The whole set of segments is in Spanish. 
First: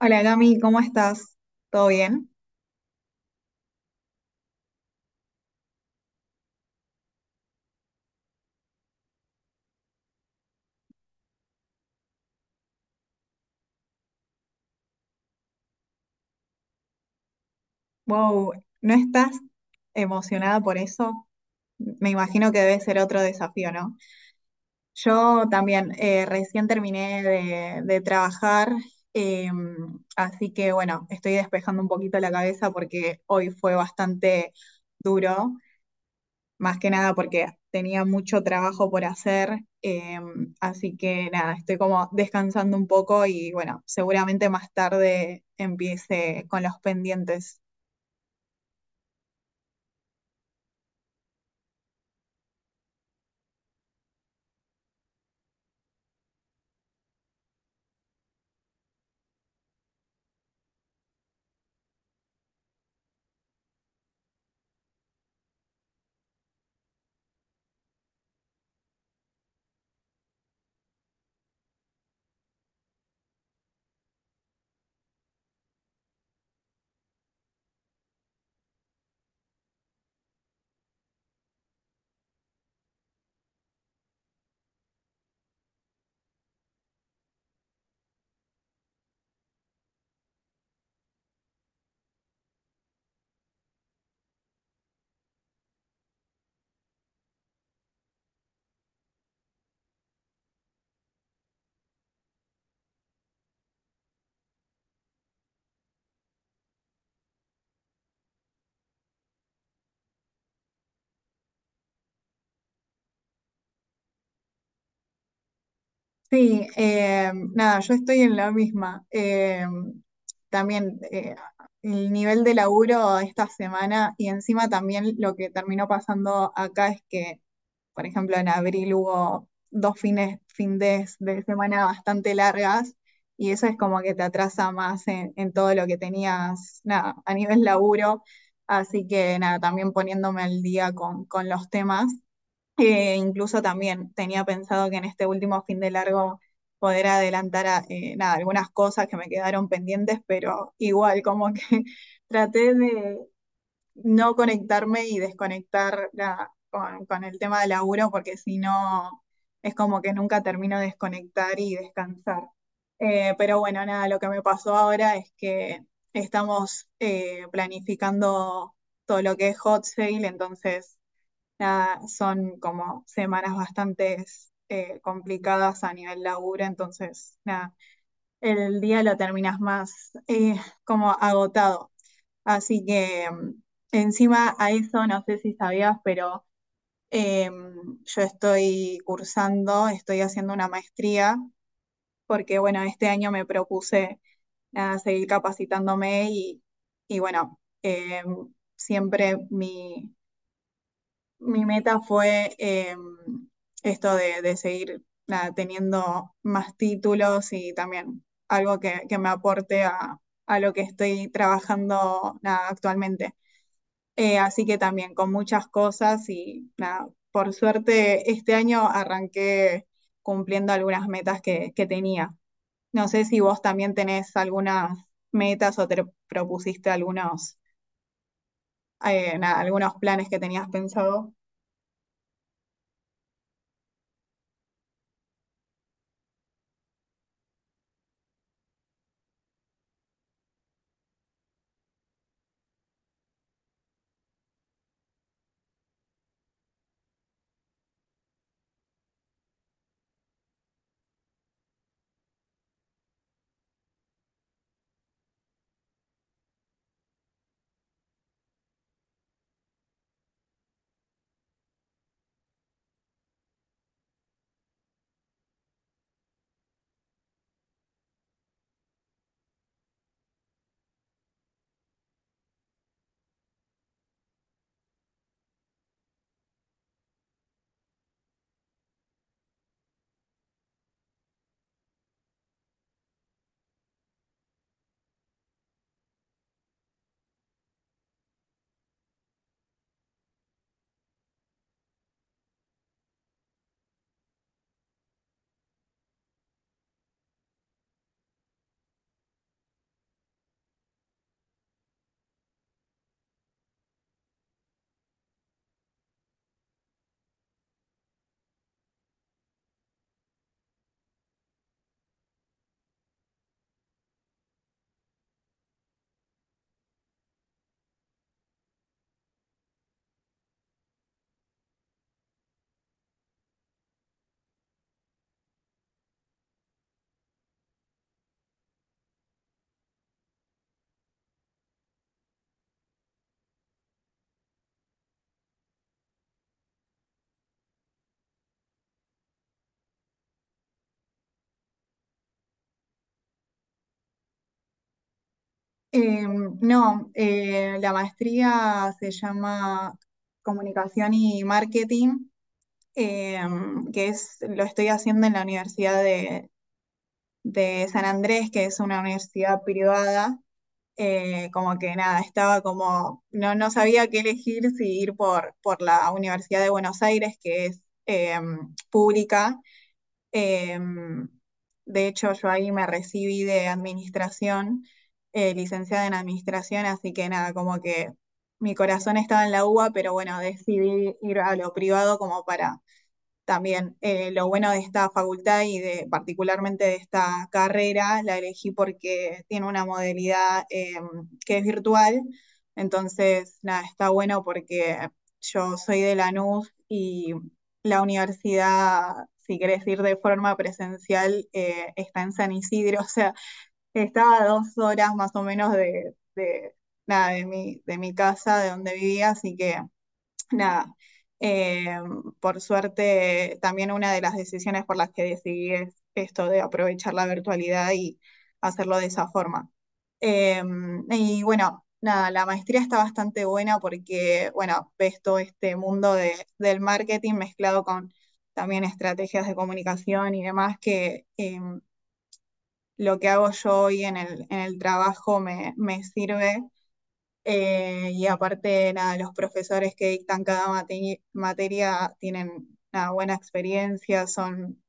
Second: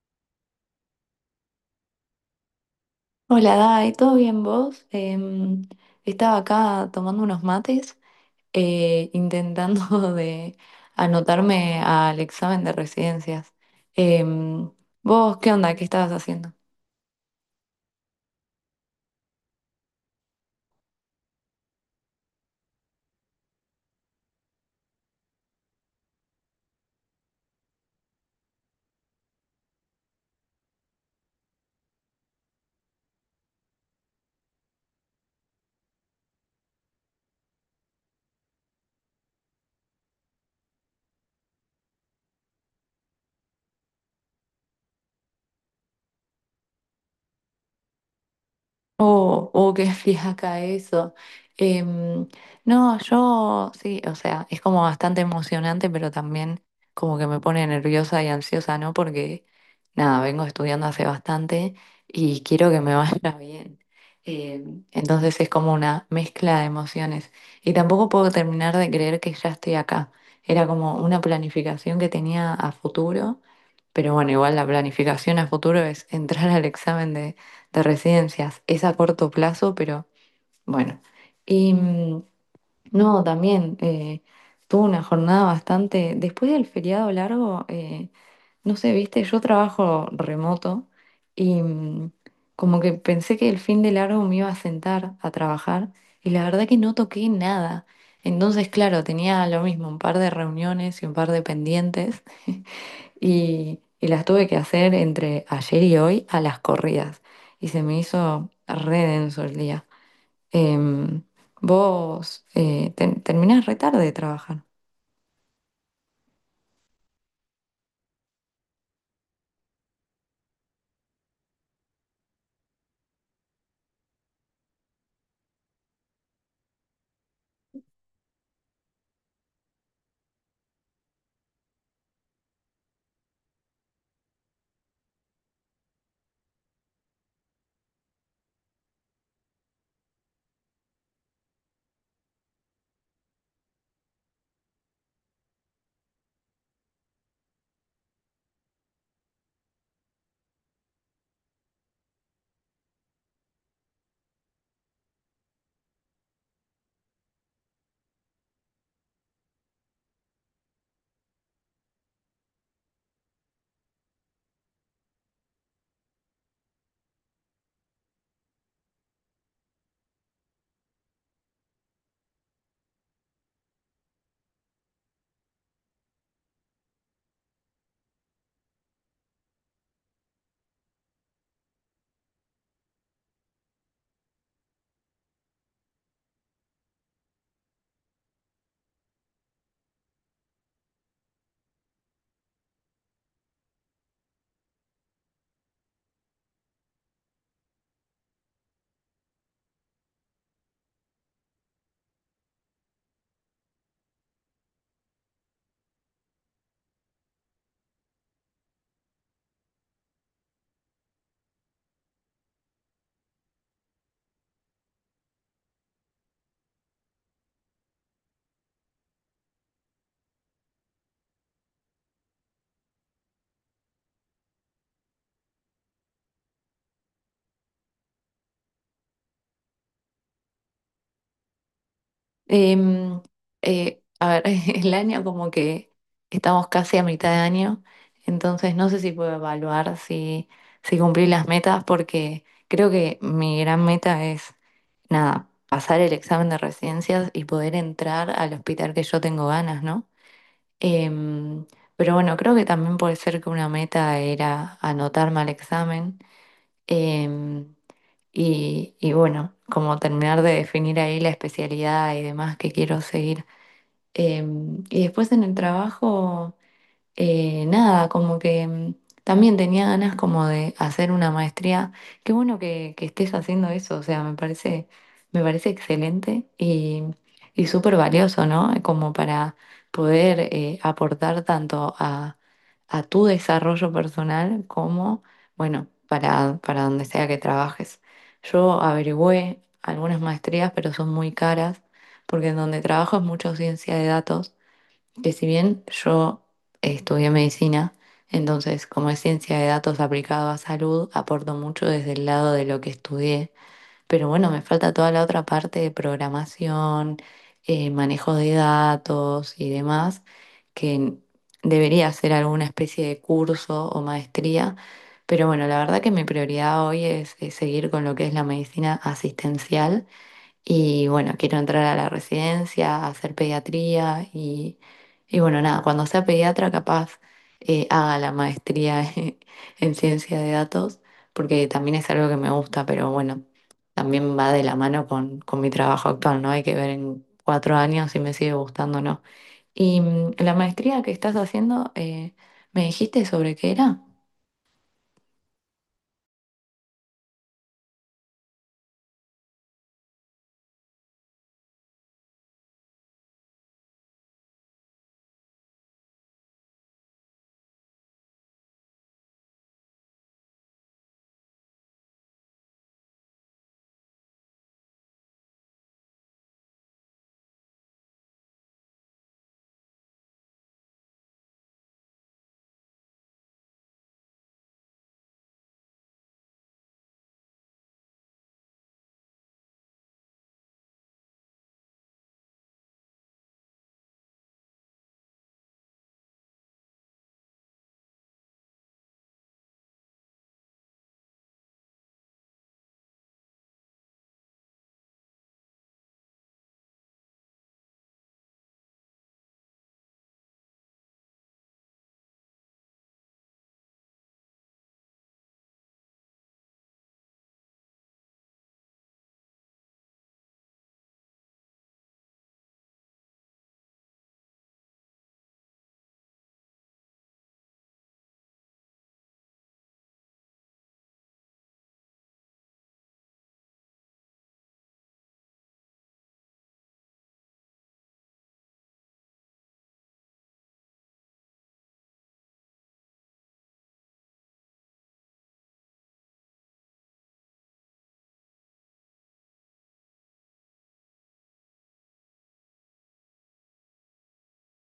Hola, Cami, ¿cómo estás? ¿Todo bien? Hola, Dai, ¿todo bien vos? Estaba acá tomando unos mates, intentando de anotarme al examen de residencias. Em, ¿Vos qué onda? ¿Qué estabas haciendo? Wow, ¿no estás emocionada por eso? Me imagino que debe ser otro desafío, ¿no? Yo también recién terminé de trabajar, eh, así que bueno, estoy despejando un poquito la cabeza porque hoy fue bastante duro. Más que nada porque tenía mucho trabajo por hacer, así que nada, estoy como descansando un poco y bueno, seguramente más tarde empiece con los pendientes. Oh, oh, qué fiaca eso. Em, no, yo sí, o sea, es como bastante emocionante, pero también como que me pone nerviosa y ansiosa, ¿no? Porque nada, vengo estudiando hace bastante y quiero que me vaya bien. Entonces es como una mezcla de emociones. Y tampoco puedo terminar de creer que ya estoy acá. Era como una planificación que tenía a futuro, pero bueno, igual la planificación a futuro es entrar al examen de residencias. Es a corto plazo, pero bueno. Y no, también tuve una jornada bastante. Después del feriado largo, no sé, viste, yo trabajo remoto y como que pensé que el fin de largo me iba a sentar a trabajar y la verdad que no toqué nada. Entonces, claro, tenía lo mismo, un par de reuniones y un par de pendientes y las tuve que hacer entre ayer y hoy a las corridas. Y se me hizo re denso el día. Em, Vos terminás re tarde de trabajar. Sí, nada, yo estoy en la misma. También el nivel de laburo esta semana y encima también lo que terminó pasando acá es que, por ejemplo, en abril hubo dos fin de semana bastante largas y eso es como que te atrasa más en todo lo que tenías, nada, a nivel laburo. Así que nada, también poniéndome al día con los temas. Incluso también tenía pensado que en este último fin de largo poder adelantar nada, algunas cosas que me quedaron pendientes, pero igual como que traté de no conectarme y desconectar con el tema de laburo, porque si no, es como que nunca termino de desconectar y descansar. Pero bueno, nada, lo que me pasó ahora es que estamos planificando todo lo que es hot sale, entonces nada, son como semanas bastante complicadas a nivel laburo, entonces nada, el día lo terminas más como agotado. Así que encima a eso, no sé si sabías, pero yo estoy cursando, estoy haciendo una maestría, porque bueno, este año me propuse, nada, seguir capacitándome y bueno, siempre mi meta fue, esto de seguir, nada, teniendo más títulos y también algo que me aporte a lo que estoy trabajando, nada, actualmente. Así que también con muchas cosas y nada, por suerte este año arranqué cumpliendo algunas metas que tenía. No sé si vos también tenés algunas metas o te propusiste algunos, nada, algunos planes que tenías pensado. Em, a ver, el año como que estamos casi a mitad de año, entonces no sé si puedo evaluar si cumplí las metas porque creo que mi gran meta es, nada, pasar el examen de residencias y poder entrar al hospital que yo tengo ganas, ¿no? Em, pero bueno, creo que también puede ser que una meta era anotarme al examen. em, y bueno, como terminar de definir ahí la especialidad y demás que quiero seguir. Y después en el trabajo nada, como que también tenía ganas como de hacer una maestría. Qué bueno que estés haciendo eso, o sea, me parece excelente y súper valioso, ¿no? Como para poder aportar tanto a tu desarrollo personal como, bueno, para donde sea que trabajes. Yo averigüé algunas maestrías, pero son muy caras, porque en donde trabajo es mucho ciencia de datos que si bien yo estudié medicina, entonces como es ciencia de datos aplicado a salud, aporto mucho desde el lado de lo que estudié, pero bueno, me falta toda la otra parte de programación, manejo de datos y demás, que debería hacer alguna especie de curso o maestría, pero bueno, la verdad que mi prioridad hoy es seguir con lo que es la medicina asistencial y bueno, quiero entrar a la residencia, a hacer pediatría y bueno, nada, cuando sea pediatra capaz haga la maestría en ciencia de datos, porque también es algo que me gusta, pero bueno, también va de la mano con mi trabajo actual, ¿no? Hay que ver en cuatro años si me sigue gustando o no. Y la maestría que estás haciendo, ¿me dijiste sobre qué era? Eh, no, la maestría se llama Comunicación y Marketing, eh, que es, lo estoy haciendo en la Universidad de San Andrés, que es una universidad privada. Como que nada, estaba como, no, no sabía qué elegir, si ir por la Universidad de Buenos Aires, que es pública. Eh, de hecho, yo ahí me recibí de administración, licenciada en administración, así que nada, como que mi corazón estaba en la UBA, pero bueno, decidí ir a lo privado como para también lo bueno de esta facultad y de particularmente de esta carrera, la elegí porque tiene una modalidad que es virtual, entonces nada, está bueno porque yo soy de Lanús y la universidad, si querés ir de forma presencial, está en San Isidro, o sea, estaba a dos horas más o menos de nada, de mi casa, de donde vivía, así que nada, eh, por suerte también una de las decisiones por las que decidí es esto de aprovechar la virtualidad y hacerlo de esa forma. Eh, y bueno, nada, la maestría está bastante buena porque, bueno, ves todo este mundo de, del marketing mezclado con también estrategias de comunicación y demás que, lo que hago yo hoy en en el trabajo me sirve. Y aparte, nada, los profesores que dictan cada materia tienen una buena experiencia, son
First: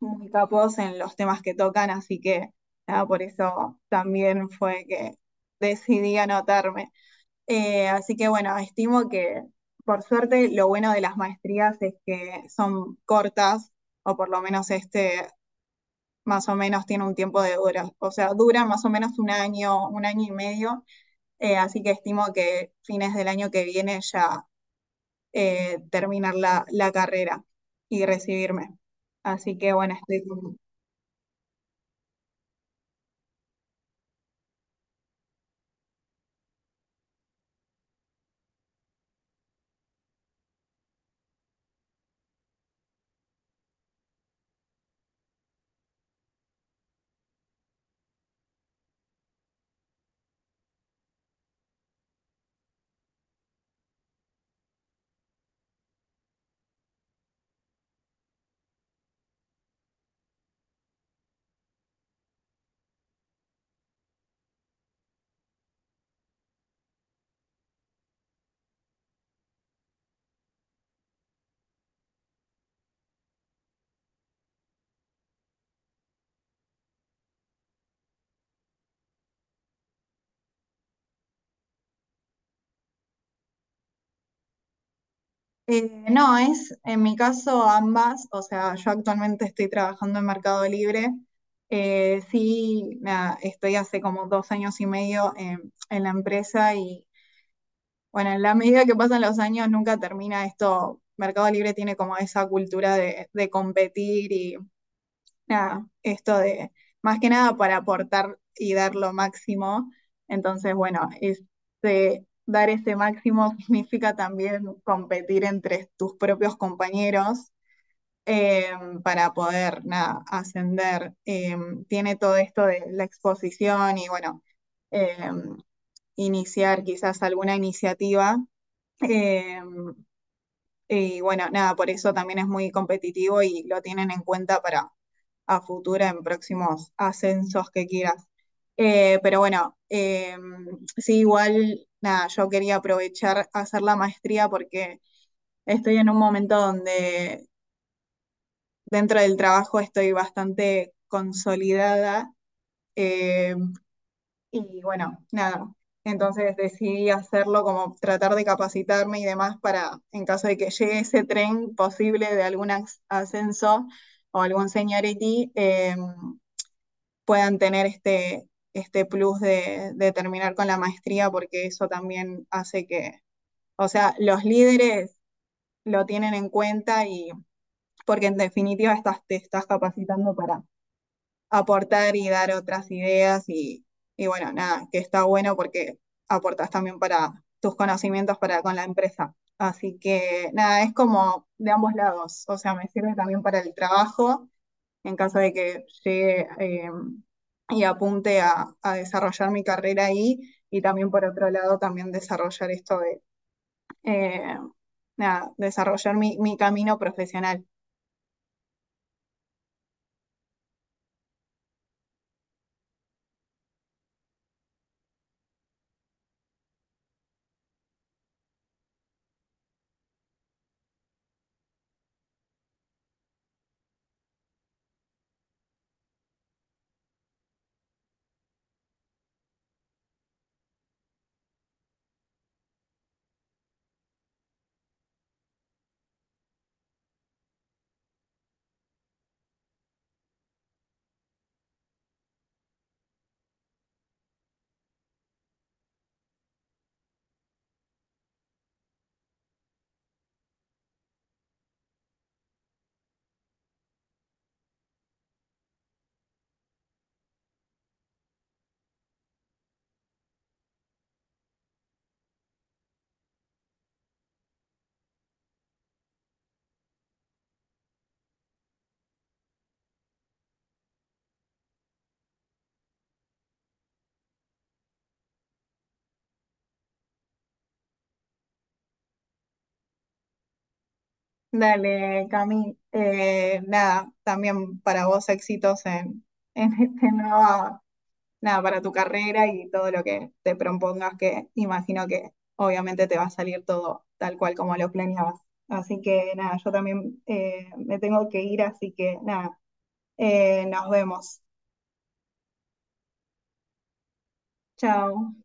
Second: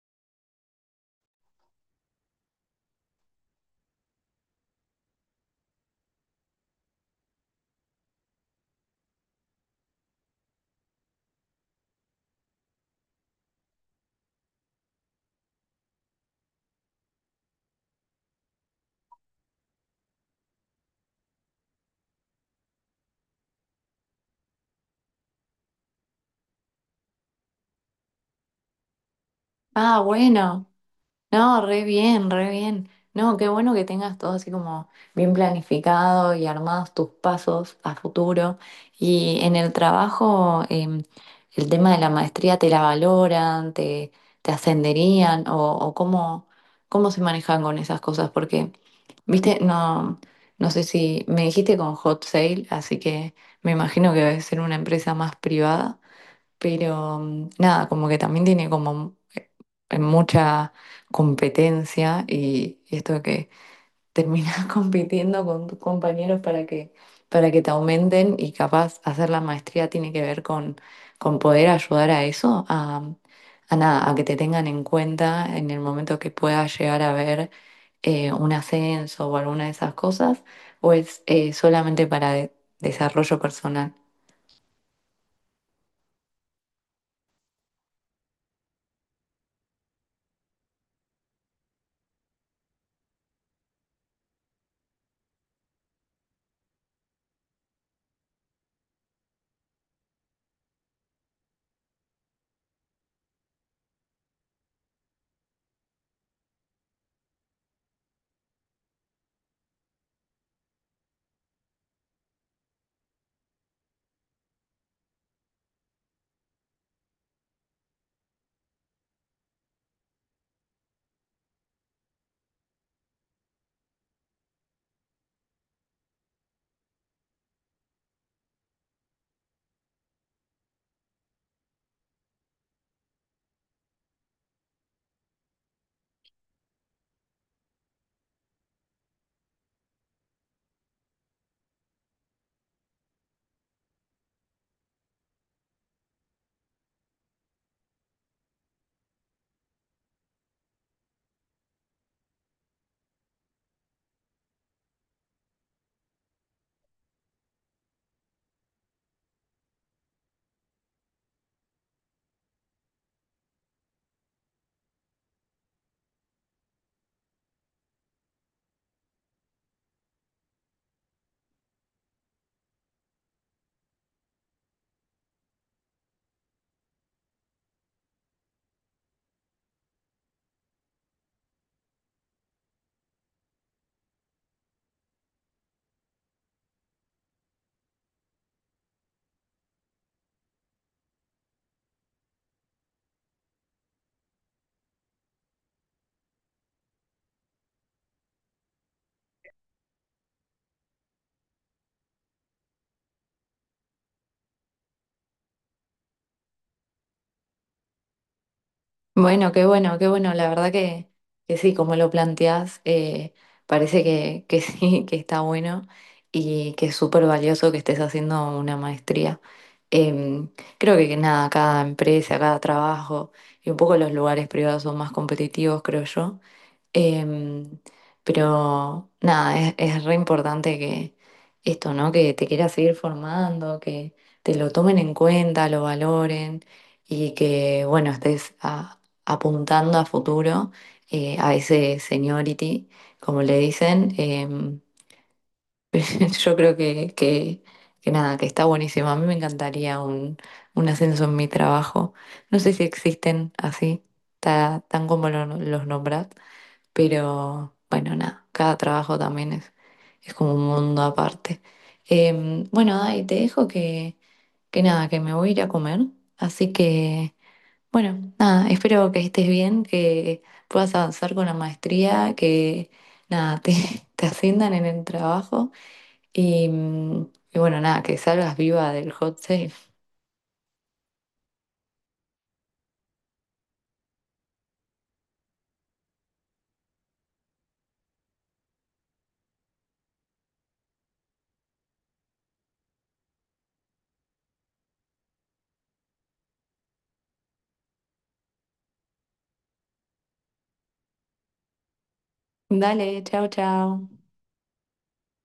muy capos en los temas que tocan, así que nada, por eso también fue que decidí anotarme. Así que bueno, estimo que, por suerte, lo bueno de las maestrías es que son cortas, o por lo menos este más o menos tiene un tiempo de dura, o sea, dura más o menos un año y medio. Así que estimo que fines del año que viene ya, terminar la carrera y recibirme. Así que bueno, Ah, estoy como- bueno. No, re bien, re bien. No, qué bueno que tengas todo así como bien planificado y armados tus pasos a futuro. Y en el trabajo, el tema de la maestría, ¿te la valoran? ¿Te, te ascenderían? O cómo, cómo se manejan con esas cosas? Porque, viste, no, no sé si me dijiste con Hot Sale, así que me imagino que debe ser una empresa más privada. Pero nada, como que también tiene como mucha competencia y esto de que terminas compitiendo con tus compañeros para que te aumenten y capaz hacer la maestría tiene que ver con poder ayudar a eso, a nada, a que te tengan en cuenta en el momento que puedas llegar a ver un ascenso o alguna de esas cosas, o es solamente para desarrollo personal. No, es en mi caso ambas, o sea, yo actualmente estoy trabajando en Mercado Libre. Sí, nada, estoy hace como dos años y medio en la empresa y bueno, en la medida que pasan los años nunca termina esto. Mercado Libre tiene como esa cultura de competir y nada, esto de, más que nada, para aportar y dar lo máximo. Entonces, bueno, este, dar ese máximo significa también competir entre tus propios compañeros, eh, para poder, nada, ascender. Tiene todo esto de la exposición y bueno, eh, iniciar quizás alguna iniciativa. eh, y bueno, nada, por eso también es muy competitivo y lo tienen en cuenta para a futuro en próximos ascensos que quieras. Pero bueno, sí, igual, nada, yo quería aprovechar hacer la maestría porque estoy en un momento donde dentro del trabajo estoy bastante consolidada. eh, y bueno, nada. Entonces decidí hacerlo como tratar de capacitarme y demás para, en caso de que llegue ese tren posible de algún ascenso o algún seniority, puedan tener este plus de terminar con la maestría, porque eso también hace que, o sea, los líderes lo tienen en cuenta, y porque en definitiva estás, te estás capacitando para aportar y dar otras ideas y bueno, nada, que está bueno porque aportas también para tus conocimientos para con la empresa. Así que nada, es como de ambos lados, o sea, me sirve también para el trabajo en caso de que llegue, y apunte a desarrollar mi carrera ahí, y también por otro lado también desarrollar esto de, eh, nada, desarrollar mi camino profesional. Bueno, qué bueno, qué bueno. La verdad que sí, como lo planteás, parece que sí, que está bueno y que es súper valioso que estés haciendo una maestría. Em, Creo que nada, cada empresa, cada trabajo y un poco los lugares privados son más competitivos, creo yo. Em, pero nada, es re importante que esto, ¿no? Que te quieras seguir formando, que te lo tomen en cuenta, lo valoren y que, bueno, estés apuntando a futuro, a ese seniority, como le dicen. Yo creo que nada, que está buenísimo. A mí me encantaría un ascenso en mi trabajo. No sé si existen así, tan como los nombras. Pero bueno, nada, cada trabajo también es como un mundo aparte. Bueno, Dai, te dejo que nada, que me voy a ir a comer. Así que, bueno, nada, espero que estés bien, que puedas avanzar con la maestría, que nada, te, te asciendan en el trabajo y, y bueno, nada, que salgas viva del hot sale. Dale, Cami. Nada, también para vos éxitos en, en este nuevo, nada, para tu carrera y todo lo que te propongas, que imagino que obviamente te va a salir todo tal cual como lo planeabas. Así que nada, yo también me tengo que ir, así que nada, nos vemos. Dale, chao, chao. Chao.